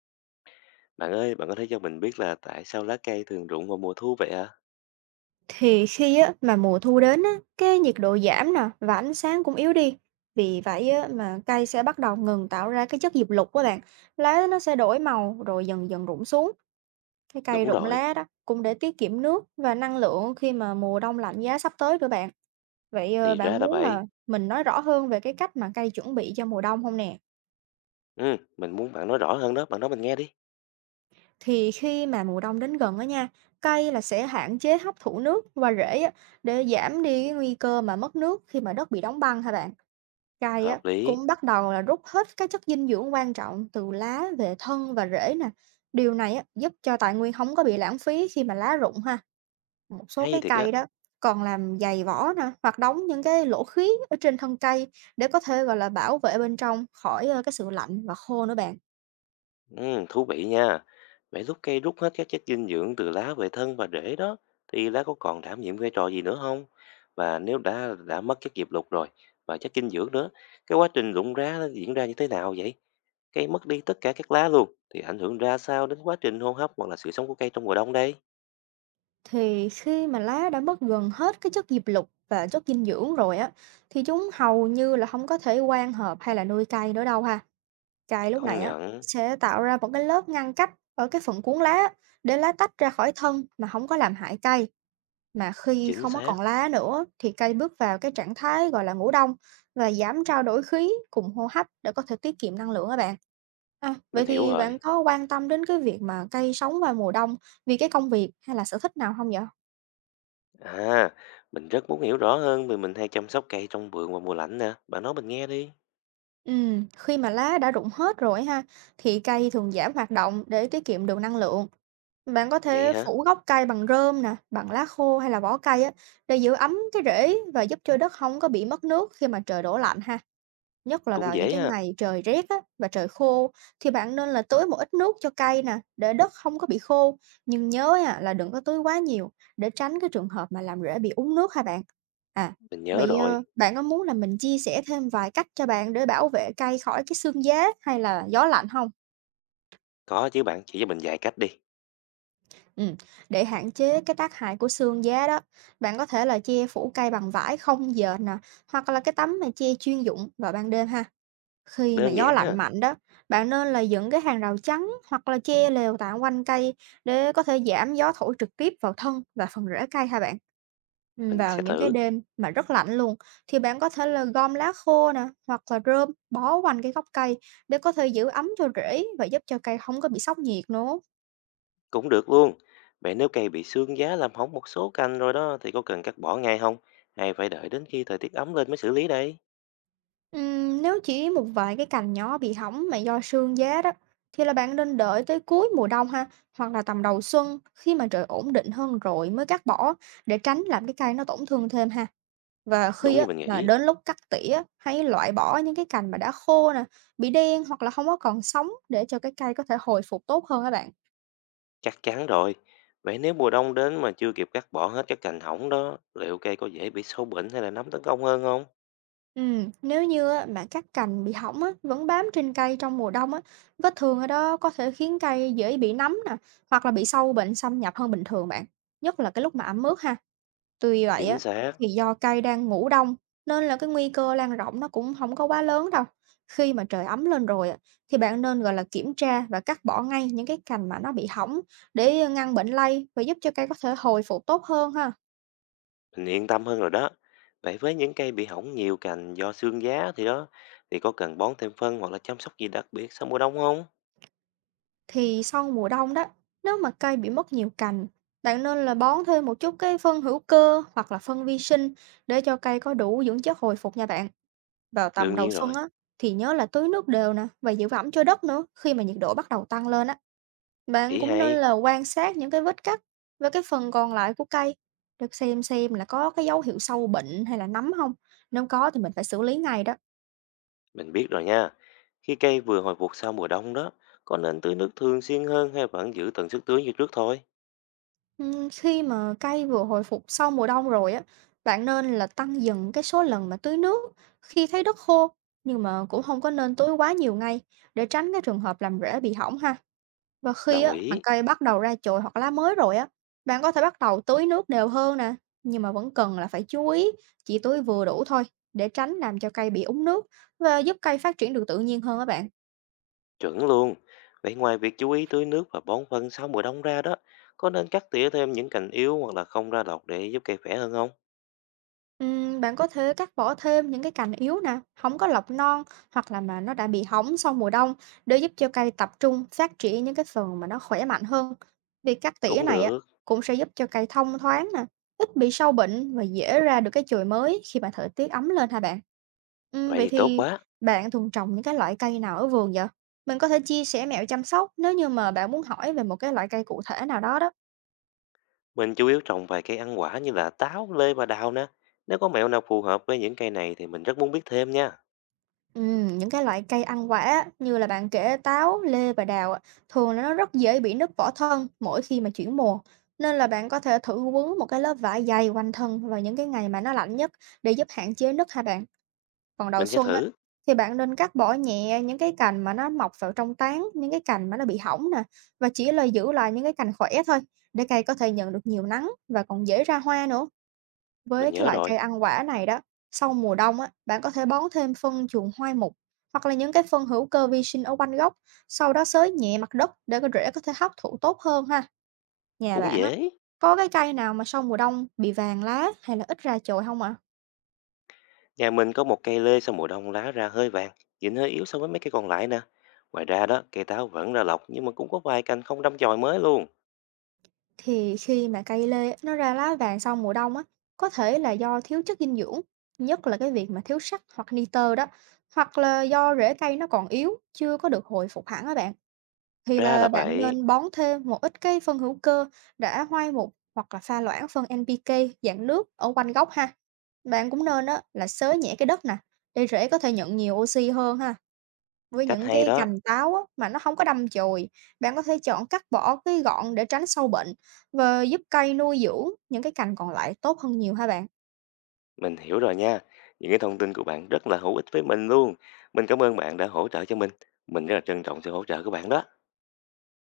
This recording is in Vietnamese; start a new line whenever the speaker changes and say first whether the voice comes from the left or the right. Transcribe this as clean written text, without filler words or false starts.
left: Bạn ơi, bạn có thể cho mình biết là tại sao lá cây thường rụng vào mùa thu vậy ạ?
right: Thì khi á, mà mùa thu đến á, cái nhiệt độ giảm nè và ánh sáng cũng yếu đi. Vì vậy á, mà cây sẽ bắt đầu ngừng tạo ra cái chất diệp lục các bạn. Lá nó sẽ đổi màu rồi dần dần rụng xuống. Cái cây
left: Đúng
right: rụng
left: rồi,
right: lá đó cũng để tiết kiệm nước và năng lượng khi mà mùa đông lạnh giá sắp tới nữa bạn. Vậy
left: thì ra
right: bạn
left: là
right: muốn là
left: vậy.
right: mình nói rõ hơn về cái cách mà cây chuẩn bị cho mùa đông không nè?
left: Ừ, mình muốn bạn nói rõ hơn đó, bạn nói mình nghe đi.
right: Thì khi mà mùa đông đến gần đó nha, cây là sẽ hạn chế hấp thụ nước qua rễ á, để giảm đi cái nguy cơ mà mất nước khi mà đất bị đóng băng hả bạn? Chay á,
left: Hợp lý,
right: cũng bắt đầu là rút hết các chất dinh dưỡng quan trọng từ lá về thân và rễ nè. Điều này á, giúp cho tài nguyên không có bị lãng phí khi mà lá rụng ha. Một số
left: hay
right: cái
left: thiệt á.
right: cây đó còn làm dày vỏ nè, hoặc đóng những cái lỗ khí ở trên thân cây để có thể, gọi là, bảo vệ bên trong khỏi, cái sự lạnh và khô nữa bạn.
left: Ừ, thú vị nha. Vậy lúc cây rút hết các chất dinh dưỡng từ lá về thân và rễ đó, thì lá có còn đảm nhiệm vai trò gì nữa không? Và nếu đã mất chất diệp lục rồi và chất dinh dưỡng nữa, cái quá trình rụng lá nó diễn ra như thế nào vậy? Cây mất đi tất cả các lá luôn, thì ảnh hưởng ra sao đến quá trình hô hấp hoặc là sự sống của cây trong mùa đông đây?
right: Thì khi mà lá đã mất gần hết cái chất diệp lục và chất dinh dưỡng rồi á, thì chúng hầu như là không có thể quang hợp hay là nuôi cây nữa đâu ha. Cày lúc
left: Công
right: này á,
left: nhận.
right: sẽ tạo ra một cái lớp ngăn cách ở cái phần cuốn lá á, để lá tách ra khỏi thân mà không có làm hại cây. Mà khi
left: Chính
right: không có
left: xác,
right: còn lá nữa thì cây bước vào cái trạng thái, gọi là, ngủ đông và giảm trao đổi khí cùng hô hấp để có thể tiết kiệm năng lượng các bạn. À, vậy
left: mình hiểu
right: thì
left: rồi.
right: bạn có quan tâm đến cái việc mà cây sống vào mùa đông vì cái công việc hay là sở thích nào không vậy?
left: À, mình rất muốn hiểu rõ hơn vì mình hay chăm sóc cây trong vườn vào mùa lạnh nè. Bạn nói mình nghe đi.
right: Khi mà lá đã rụng hết rồi ha, thì cây thường giảm hoạt động để tiết kiệm được năng lượng. Bạn có
left: Vậy
right: thể
left: hả?
right: phủ gốc cây bằng rơm nè, bằng lá khô hay là vỏ cây á, để giữ ấm cái rễ và giúp cho đất không có bị mất nước khi mà trời đổ lạnh ha. Nhất là
left: Cũng
right: vào những
left: dễ
right: cái
left: ha.
right: ngày trời rét á, và trời khô thì bạn nên là tưới một ít nước cho cây nè, để đất không có bị khô. Nhưng nhớ nha, là đừng có tưới quá nhiều để tránh cái trường hợp mà làm rễ bị úng nước ha bạn. À,
left: Mình nhớ
right: vậy
left: rồi.
right: bạn có muốn là mình chia sẻ thêm vài cách cho bạn để bảo vệ cây khỏi cái sương giá hay là gió lạnh không?
left: Có chứ bạn, chỉ cho mình vài cách đi.
right: Ừm, để hạn chế cái tác hại của sương giá đó, bạn có thể là che phủ cây bằng vải không dệt nè, hoặc là cái tấm mà che chuyên dụng vào ban đêm ha. Khi mà
left: Đơn
right: gió
left: giản
right: lạnh
left: ha.
right: mạnh đó, bạn nên là dựng cái hàng rào chắn hoặc là che lều tạm quanh cây để có thể giảm gió thổi trực tiếp vào thân và phần rễ cây ha bạn.
left: Mình
right: Vào
left: sẽ
right: những cái
left: thử.
right: đêm mà rất lạnh luôn thì bạn có thể là gom lá khô nè hoặc là rơm bó quanh cái gốc cây để có thể giữ ấm cho rễ và giúp cho cây không có bị sốc nhiệt nữa.
left: Cũng được luôn. Vậy nếu cây bị sương giá làm hỏng một số cành rồi đó thì có cần cắt bỏ ngay không? Hay phải đợi đến khi thời tiết ấm lên mới xử lý đây?
right: Nếu chỉ một vài cái cành nhỏ bị hỏng mà do sương giá đó thì là bạn nên đợi tới cuối mùa đông ha hoặc là tầm đầu xuân khi mà trời ổn định hơn rồi mới cắt bỏ để tránh làm cái cây nó tổn thương thêm ha và khi
left: Đúng như
right: á
left: mình
right: mà
left: nghĩ.
right: đến lúc cắt tỉa á, hãy loại bỏ những cái cành mà đã khô nè, bị đen hoặc là không có còn sống để cho cái cây có thể hồi phục tốt hơn các bạn.
left: Chắc chắn rồi. Vậy nếu mùa đông đến mà chưa kịp cắt bỏ hết các cành hỏng đó, liệu cây có dễ bị sâu bệnh hay là nấm tấn công hơn không?
right: Nếu như á, mà các cành bị hỏng á, vẫn bám trên cây trong mùa đông á, vết thương ở đó có thể khiến cây dễ bị nấm nè, hoặc là bị sâu bệnh xâm nhập hơn bình thường bạn, nhất là cái lúc mà ẩm ướt ha. Tuy vậy
left: Chính
right: á,
left: xác.
right: thì do cây đang ngủ đông nên là cái nguy cơ lan rộng nó cũng không có quá lớn đâu. Khi mà trời ấm lên rồi á, thì bạn nên gọi là kiểm tra và cắt bỏ ngay những cái cành mà nó bị hỏng để ngăn bệnh lây và giúp cho cây có thể hồi phục tốt hơn ha.
left: Mình yên tâm hơn rồi đó. Vậy với những cây bị hỏng nhiều cành do sương giá thì đó, thì có cần bón thêm phân hoặc là chăm sóc gì đặc biệt sau mùa đông không?
right: Thì sau mùa đông đó, nếu mà cây bị mất nhiều cành, bạn nên là bón thêm một chút cái phân hữu cơ hoặc là phân vi sinh để cho cây có đủ dưỡng chất hồi phục nha bạn. Vào tầm
left: Đương
right: đầu
left: nhiên
right: xuân
left: rồi,
right: á, thì nhớ là tưới nước đều nè và giữ ẩm cho đất nữa khi mà nhiệt độ bắt đầu tăng lên á. Bạn
left: ý
right: cũng
left: hay,
right: nên là quan sát những cái vết cắt và cái phần còn lại của cây để xem là có cái dấu hiệu sâu bệnh hay là nấm không. Nếu có thì mình phải xử lý ngay đó.
left: mình biết rồi nha. Khi cây vừa hồi phục sau mùa đông đó, có nên tưới nước thường xuyên hơn hay vẫn giữ tần suất tưới như trước thôi?
right: Khi mà cây vừa hồi phục sau mùa đông rồi á, bạn nên là tăng dần cái số lần mà tưới nước khi thấy đất khô, nhưng mà cũng không có nên tưới quá nhiều ngay để tránh cái trường hợp làm rễ bị hỏng ha. Và khi
left: Đồng
right: á, mà
left: ý,
right: cây bắt đầu ra chồi hoặc lá mới rồi á, bạn có thể bắt đầu tưới nước đều hơn nè, nhưng mà vẫn cần là phải chú ý chỉ tưới vừa đủ thôi để tránh làm cho cây bị úng nước và giúp cây phát triển được tự nhiên hơn á bạn.
left: chuẩn luôn. Vậy ngoài việc chú ý tưới nước và bón phân sau mùa đông ra đó, có nên cắt tỉa thêm những cành yếu hoặc là không ra lọc để giúp cây khỏe hơn không?
right: Bạn có thể cắt bỏ thêm những cái cành yếu nè, không có lọc non hoặc là mà nó đã bị hỏng sau mùa đông để giúp cho cây tập trung phát triển những cái phần mà nó khỏe mạnh hơn. Việc cắt tỉa
left: Cũng
right: này á
left: được,
right: cũng sẽ giúp cho cây thông thoáng nè, ít bị sâu bệnh và dễ ra được cái chồi mới khi mà thời tiết ấm lên hả bạn?
left: vậy
right: Vậy
left: thì tốt
right: thì
left: quá.
right: bạn thường trồng những cái loại cây nào ở vườn vậy? Mình có thể chia sẻ mẹo chăm sóc nếu như mà bạn muốn hỏi về một cái loại cây cụ thể nào đó đó.
left: Mình chủ yếu trồng vài cây ăn quả như là táo, lê và đào nè. Nếu có mẹo nào phù hợp với những cây này thì mình rất muốn biết thêm nha.
right: Những cái loại cây ăn quả á, như là bạn kể táo, lê và đào á, thường là nó rất dễ bị nứt vỏ thân mỗi khi mà chuyển mùa. Nên là bạn có thể thử quấn một cái lớp vải dày quanh thân vào những cái ngày mà nó lạnh nhất để giúp hạn chế nứt ha bạn. Còn đầu
left: Mình sẽ
right: xuân á,
left: thử.
right: thì bạn nên cắt bỏ nhẹ những cái cành mà nó mọc vào trong tán, những cái cành mà nó bị hỏng nè và chỉ là giữ lại những cái cành khỏe thôi để cây có thể nhận được nhiều nắng và còn dễ ra hoa nữa. Với
left: Mình
right: cái
left: nhớ
right: loại
left: rồi.
right: cây ăn quả này đó, sau mùa đông á, bạn có thể bón thêm phân chuồng hoai mục hoặc là những cái phân hữu cơ vi sinh ở quanh gốc, sau đó xới nhẹ mặt đất để cái rễ có thể hấp thụ tốt hơn ha. Nhà
left: Cũng
right: bạn á,
left: dễ.
right: có cái cây nào mà sau mùa đông bị vàng lá hay là ít ra chồi không ạ?
left: Nhà mình có một cây lê sau mùa đông lá ra hơi vàng, nhìn hơi yếu so với mấy cây còn lại nè. Ngoài ra đó, cây táo vẫn ra lọc nhưng mà cũng có vài cành không đâm chồi mới luôn.
right: Thì khi mà cây lê á, nó ra lá vàng sau mùa đông á, có thể là do thiếu chất dinh dưỡng, nhất là cái việc mà thiếu sắt hoặc nitơ đó, hoặc là do rễ cây nó còn yếu, chưa có được hồi phục hẳn á bạn. Thì
left: Ra
right: là
left: là
right: bạn
left: vậy.
right: nên bón thêm một ít cái phân hữu cơ đã hoai mục hoặc là pha loãng phân NPK dạng nước ở quanh gốc ha. Bạn cũng nên á, là xới nhẹ cái đất nè để rễ có thể nhận nhiều oxy hơn ha. Với
left: Cách
right: những
left: hay
right: cái
left: đó.
right: cành táo á, mà nó không có đâm chồi, bạn có thể chọn cắt bỏ cái gọn để tránh sâu bệnh và giúp cây nuôi dưỡng những cái cành còn lại tốt hơn nhiều ha bạn.
left: Mình hiểu rồi nha. Những cái thông tin của bạn rất là hữu ích với mình luôn. Mình cảm ơn bạn đã hỗ trợ cho mình. Mình rất là trân trọng sự hỗ trợ của bạn đó.